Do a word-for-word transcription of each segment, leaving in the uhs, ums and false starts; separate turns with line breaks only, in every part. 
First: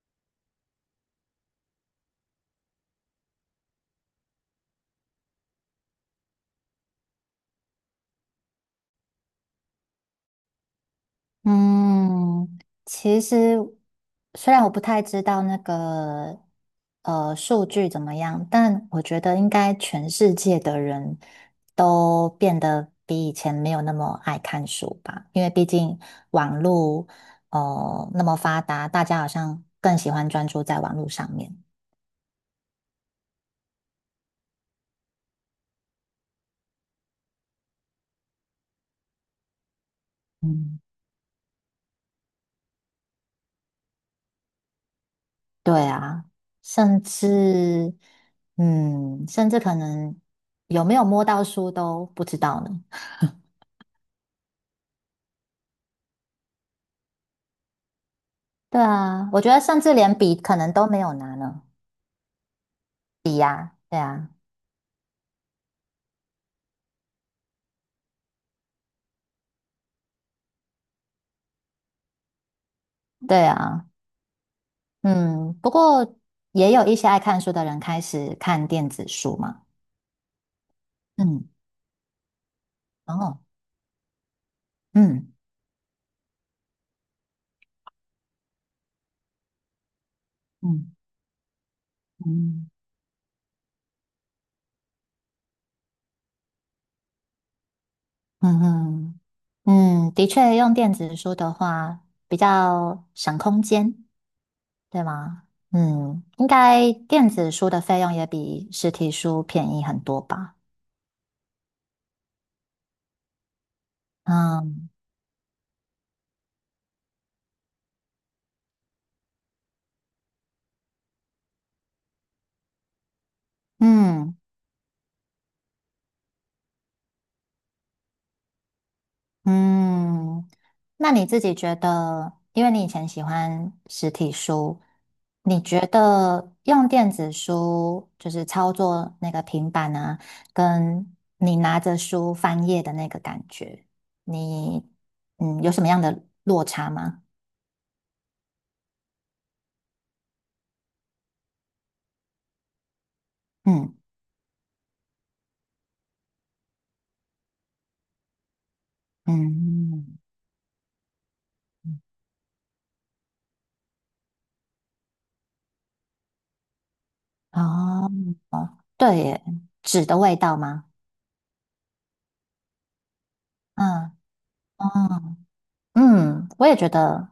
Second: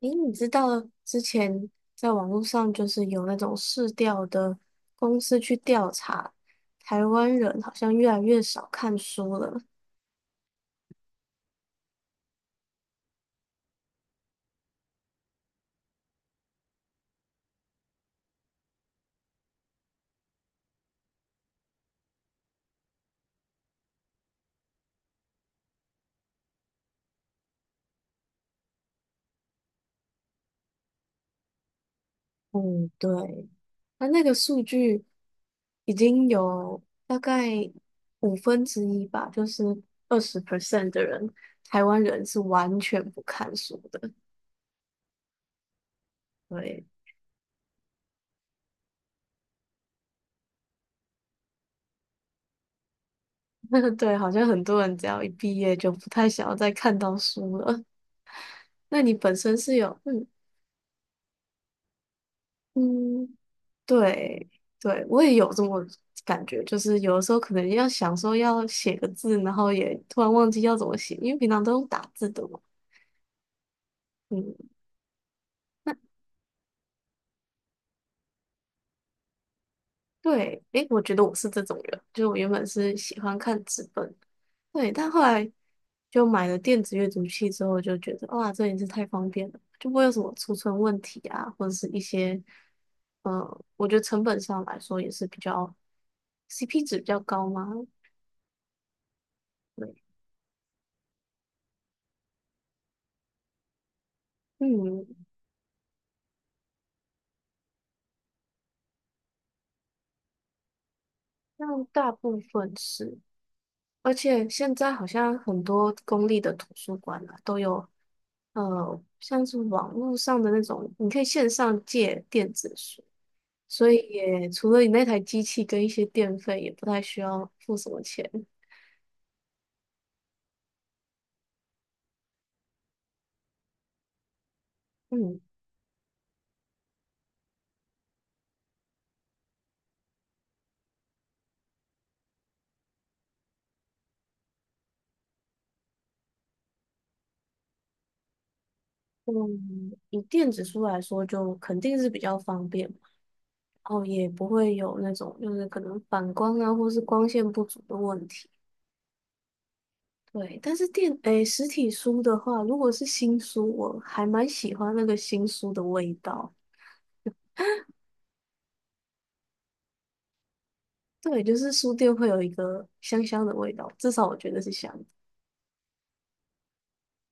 诶，你知道之前在网络上就是有那种市调的公司去调查，台湾人好像越来越少看书了。
嗯，其实虽然我不太知道那个呃数据怎么样，但我觉得应该全世界的人都变得比以前没有那么爱看书吧，因为毕竟网络哦那么发达，大家好像更喜欢专注在网络上面。
嗯，对，那那个数据已经有大概五分之一吧，就是二十
嗯，
percent 的人，台湾人是完全不看书的。
对啊，
对。
甚至嗯，甚至可能有没有摸到书都不知道呢。
对，好像很多人只要一毕业就不太想要再看到书了。
对
那你
啊，
本
我觉
身
得
是
甚至
有
连
嗯
笔可能都没有拿呢。
嗯？
对啊，
对对，我也有这么感觉，就是有的时候可能要想说要写个字，然后也突然忘记要怎么写，因为平常都用打字的嘛。
对啊，
嗯，
嗯，不过也有一些爱看书的人开始看电子书嘛。
对，诶，我觉得我是
嗯。
这种人，就我原本是喜欢
哦。
看纸本，对，但后
嗯
来就买了电子阅读器之后，就觉得哇，这也是太方便了，就不会有什么储存
嗯
问题啊，或者是一些，
嗯
嗯，我觉得成本上来说也是比较 C P 值比较高嘛。
嗯
对，
嗯。嗯，的确，用电子书的话比较省空间，对
嗯，
吗？嗯，应该电子书的费用也比实体书便宜很多吧？
像大部分是，而且现
嗯
在好像很多公立的图书馆啊，都有呃，像是网络上的那种，你可以线上借电子书，所以
嗯。
也除了你那台机器跟一些电费，也不太需要付什么钱。
嗯，那你自己觉得，因为你以前喜欢实体书，
嗯
你觉得用电子书就是操作那个平板啊，跟你拿着书翻页的那个感觉，你嗯有什么样的落差吗？
嗯，以电子书来说，就肯定是比较方便嘛，然
嗯
后也不会有那种就是可能反光啊，或是光线不足的问题。
嗯。
对，但是电，诶，实体书的话，如果是新书，我还蛮喜欢那个新书的味道。
哦。对耶，纸的味道吗？
对，就是书店会有一个香香的味道，至
嗯
少我觉得是香的。
哦嗯，我也觉得。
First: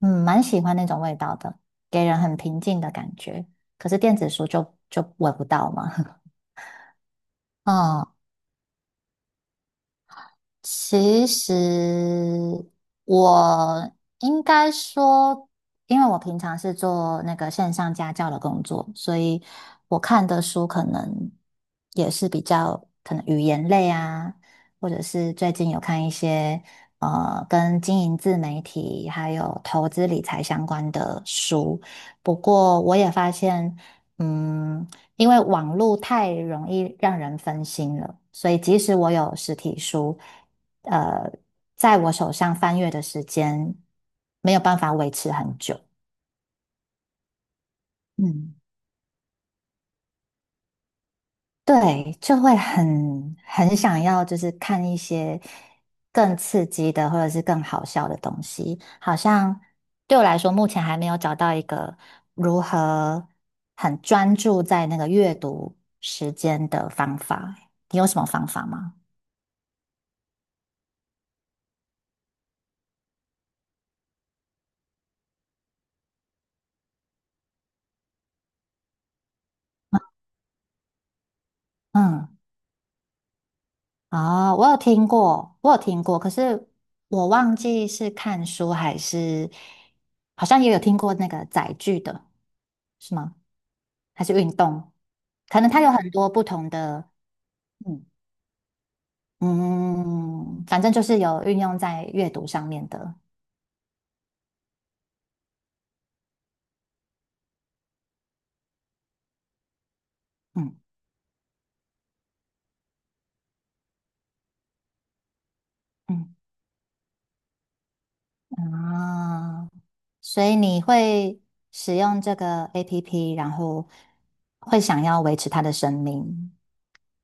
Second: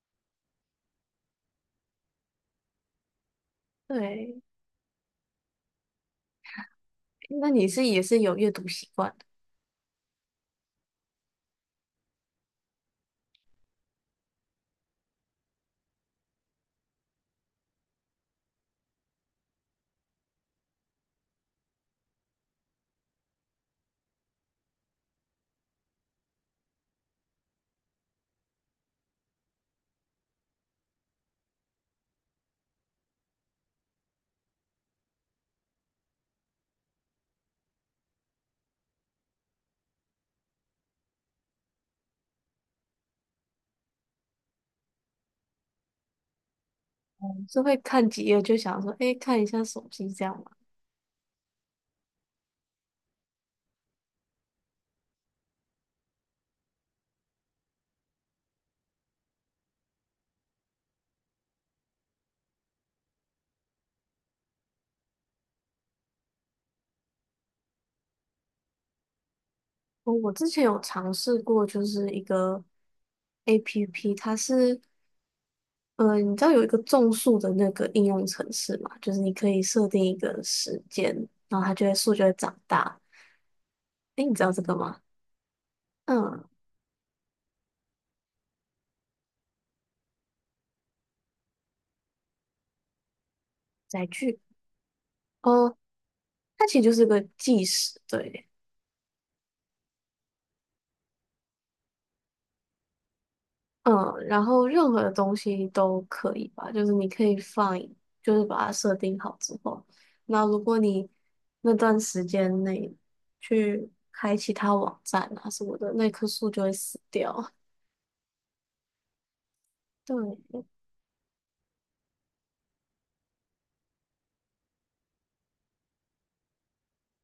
嗯，蛮喜欢那种味道的，给人很平静的感觉。可是电子
对，
书就就闻不到嘛。
那 你是也
哦，
是有阅读习惯的。
其实我应该说，因为我平常是做那个线上家教的工作，所以我看的书可能也是比较可能语言类啊，或者是最近有看一些呃跟经营自媒体还有投资理财相关的书。不过我也发现，嗯，因为网络太容易让人分心了，所以即使我有实体书。呃，在我手上翻阅的时间没有办法维持很久。
嗯是会看几页
嗯，
就想说，诶，看一下手机这样吗？
对，就会很很想要，就是看一些更刺激的或者是更好笑的东西。好像对我来说，目前还没有找到一个如何很专注在那个阅读时间的方法。你有什么方法吗？
我我之前有尝试过，就是一个 A P P，它是呃，你知道有一个种树的那个应用程式嘛？就是你可以设定一个时间，然后它就会树就
嗯
会长大。诶，你知道
哦，
这
我
个
有
吗？
听过，我有听过，可
嗯，
是我忘记是看书还是，好像也有听过那个载具的，是吗？
载
还是
具
运动？可能
哦，
它有很多不
它
同
其实就是
的，
个计时，
嗯
对。
嗯，反正就是有运用在阅读上面的，
嗯，然后任何的东西都可以吧，就是你可以放，就是把它设定好之后，那如果
嗯
你那段时间内去开其他网站啊什么的，那棵
嗯
树就会死掉。
啊，所以
对，
你会使用这个 A P P，然后会想要维持它的生命，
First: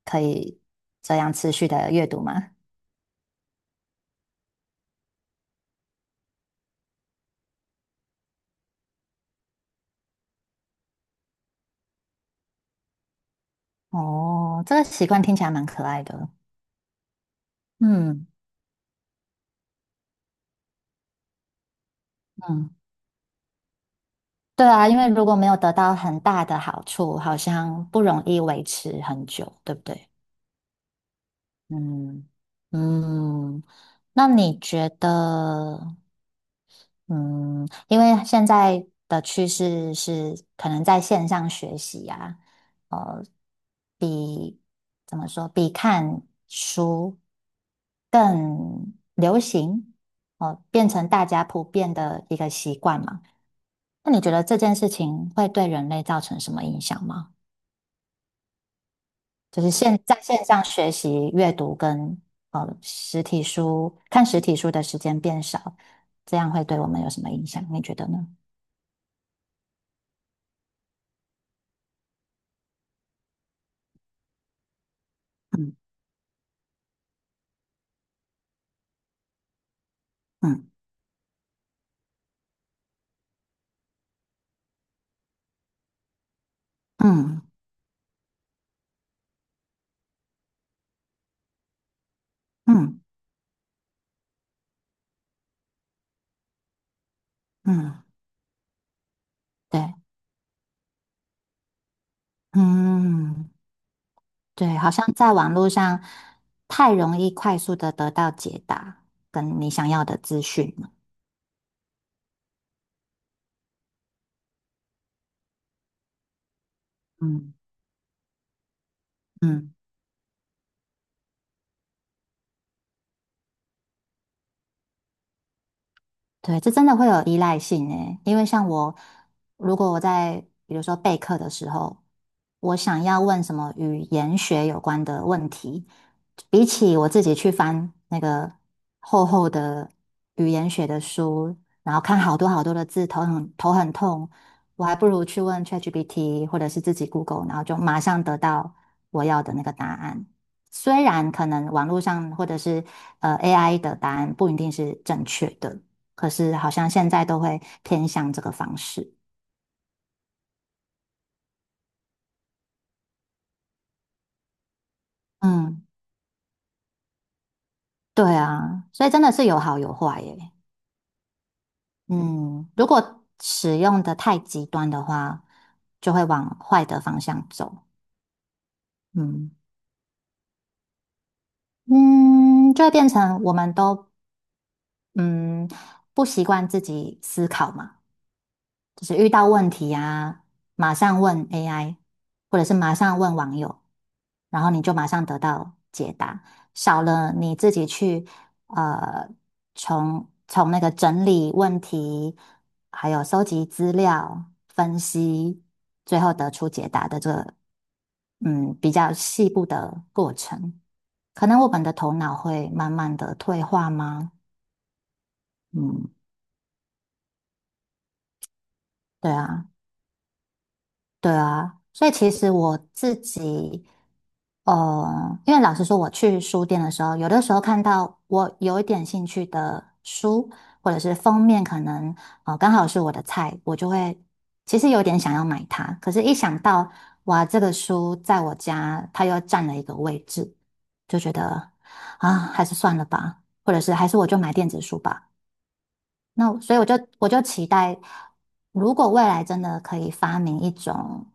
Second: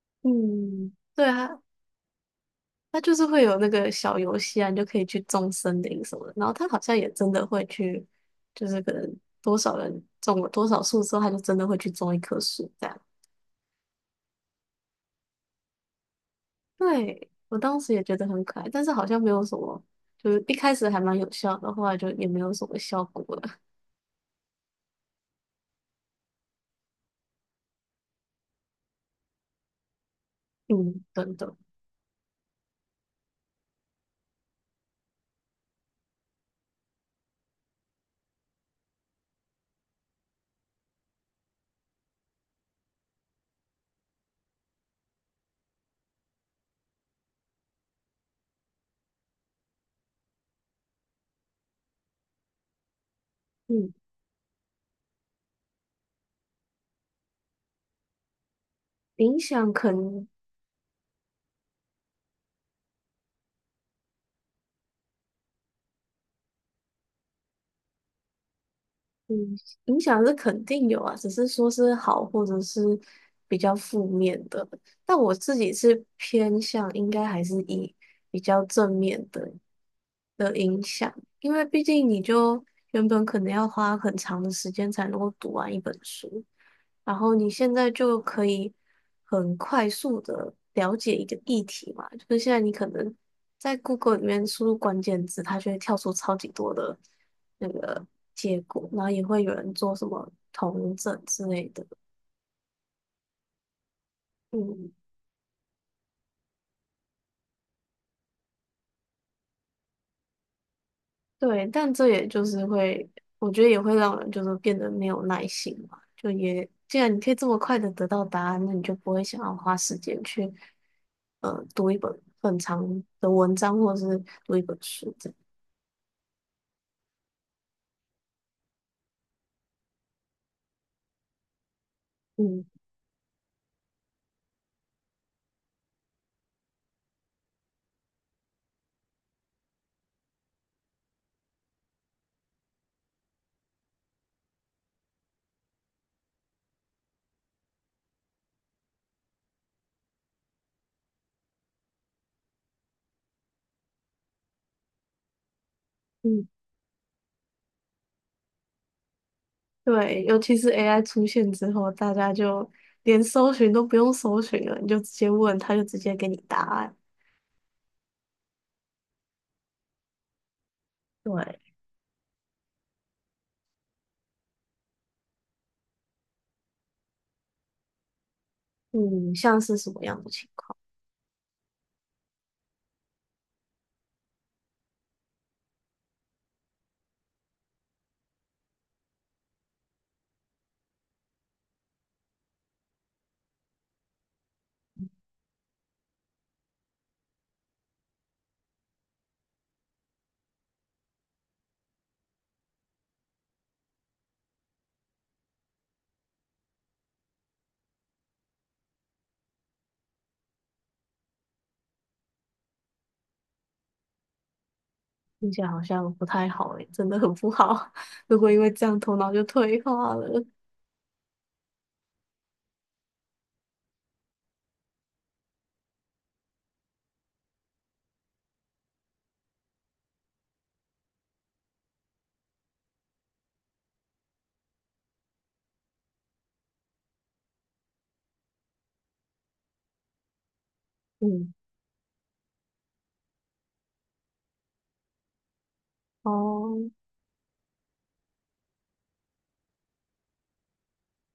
可以
嗯，
这
对
样持
啊，
续的阅读吗？
它就是会有那个小游戏啊，你就可以去种森林什么的。然后它好像也真的会去，就是可能多少人种了多少树之后，它就真的会去种一棵树这样。
哦，这个习惯听起来蛮可爱的。
对，我当时也觉
嗯
得很可爱，但是好像没有什么，就是一开始还蛮有效的，后来就也没有什
嗯，
么效果了。
对啊，因为如果没有得到很大的好处，好像不容易维持很久，对不对？
嗯，等等。
嗯嗯，那你觉得？嗯，因为现在的趋势是可能在线上学习啊，呃，比怎么说，比看书更流行，哦，变成大家普遍的一个习惯嘛。
嗯，
那你觉得这件事情会对人类造成什么影响吗？
影
就
响
是
可
现在
能。
线上学习阅读跟呃实体书看实体书的时间变少，这样会对我们有什么影响？你觉得呢？
嗯，影响是肯定有啊，只是说是好或者是比较负面的。但我自己
嗯
是偏向应该还是以比较正面的，的
嗯。
影响，因为毕竟你就原本可能要花很长的时间才能够读完一本书，然后
嗯
你现在就可以很快速的了解一个议题嘛，就是现在你可
嗯
能在 Google 里面输入关键字，它就会跳出超级多的那
嗯。
个结果，然后也会有人
对。
做什么同整之类的，
嗯对，好
嗯。
像在网络上太容易快速的得到解答，跟你想要的资讯了。
对，但这也就是会，我觉得也会让人就是变得没有耐心嘛。就也，既然你可以这
嗯
么快的得到答案，那你就不会想要
嗯。
花时间去呃读一本很长的文章，或者是读一本书这样。
对，这真的会有依赖性诶，因为像我，如果我在比如说备课的时候，
嗯
我想要问什么语言学有关的问题，比起我自己去翻那个厚厚的语言学的书，然后看好多好多的字，头很头很痛，我还不如去问 ChatGPT 或者是自己 Google，然后就马上得到我要的那个答案。虽然可能网络上或者是呃 A I 的答案不一定是正确的。可
嗯，
是好像现在都会偏向这个方式。
对，尤其是 A I 出现之后，大家就连搜寻都不用搜寻了，你就直接问，他就
嗯，
直接给你答案。
对啊，所以真的是有好有坏耶。
对，
嗯，如果使用的太极端的话，就会往坏的方向走。
嗯，
嗯
像是什么样的情况？
嗯，就会变成我们都嗯不习惯自己思考嘛。就是遇到问题啊，马上问 A I，或者是马上问网友，然后你就马上得到解答，少了你自己去呃从从那个整理问题，还有收集资料、分析，最后得出解答的这个嗯比较细部的过程，可能我们的头脑会慢慢的退化吗？
听起来好
嗯，
像不太好诶，真的很不好。如果因为这样头
对
脑就
啊。
退化了，
对啊，所以其实我自己哦，因为老实说，我去书店的时候，有的时候看到我有一点兴趣的书，或者是封面可能呃刚好是我的菜，我就会其实有点想要买它。可是，一想到哇，这个书在我家它又占了一个位置，就觉
嗯，
得啊，还是算了吧，或者是还是我就买电子书吧。那我所
哦，
以我就我就期待，如果未来真的可以发明一种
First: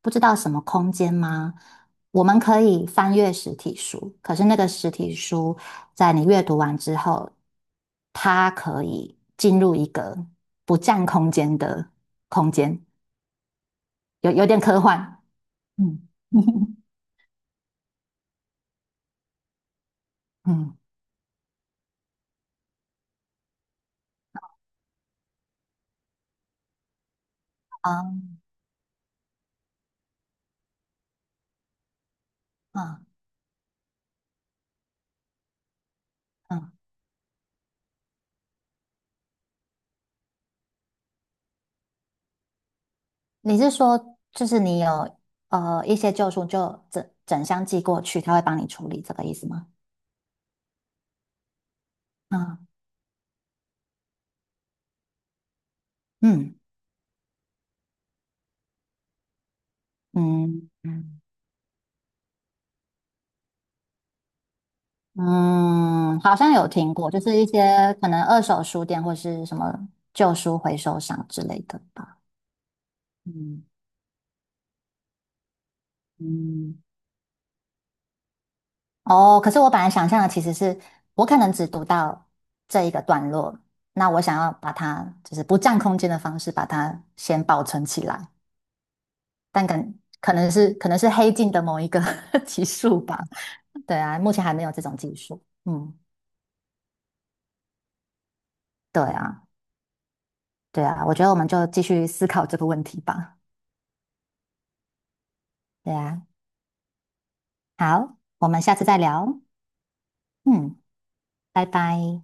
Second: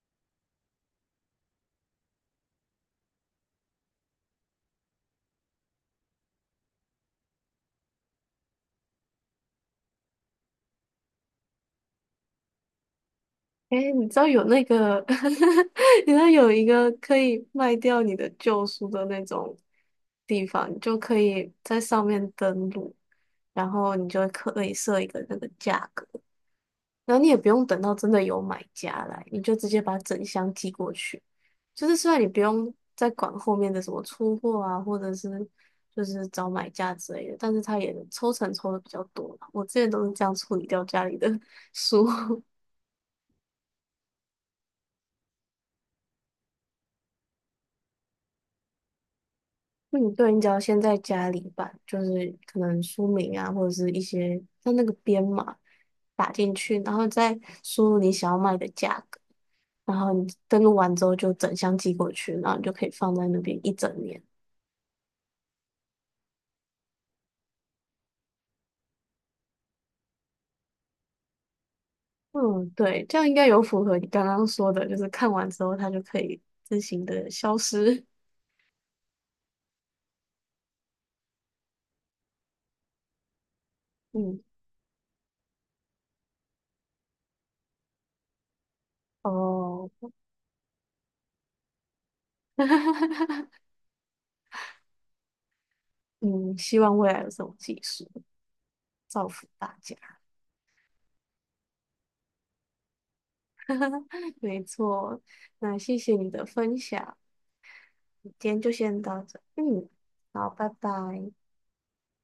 不知道什么空间吗？我们可以翻阅实体书，可是那个实体书在你阅读完之后，它可以进入一个不占空间的空间，
诶，你知道
有
有
有点
那
科
个，
幻。嗯
你知道有一 个可以卖掉你的旧书的那种地方，
嗯，
你就可以在上面登录，然后你就可以设一个那个价格。然后你也不用等到真的有
啊
买家来，你就直接把整箱寄过去。就是虽然你不用
啊
再管后面的什么出货啊，或者是就是找买
嗯，
家之类的，但是他也抽成抽的比较多嘛。我之前都是这样处理掉家里的 书。
你是说就是你有呃一些旧书就整整箱寄过去，他会帮你处理这个意思吗？
嗯，对，你只要先在家里把就是
啊。
可能书名啊，或者是一些像那个编码打进
嗯
去，然后再输入你想要卖的价格。然后你登
嗯
录完之后
嗯。
就整箱寄过去，然后你就可以放在那边一整年。
嗯，好像有听过，就是一些可能二手书店或是什么旧书回收商之类的吧。
嗯，对，这样应该有
嗯
符合你刚刚说的，就是看完之后它就可以
嗯，
自行的消失。
哦，可是我本来想象的其实是我可能只读到这一个段落，那 我想
嗯，
要把它就是不占空间的方式把它先保存起来，但可
哦，
可能是可能是黑镜的某一个 集数吧。对啊，目前还没有这种技术。嗯，
嗯，希望未来有这种技术，
对
造
啊。
福大家。
对啊，我觉得我们就继续思考这个问题吧。
没错，那
对
谢谢
啊，
你的分享，
好，
今
我们
天就
下次再
先到这。
聊。
嗯，好，拜
嗯，
拜。
拜拜。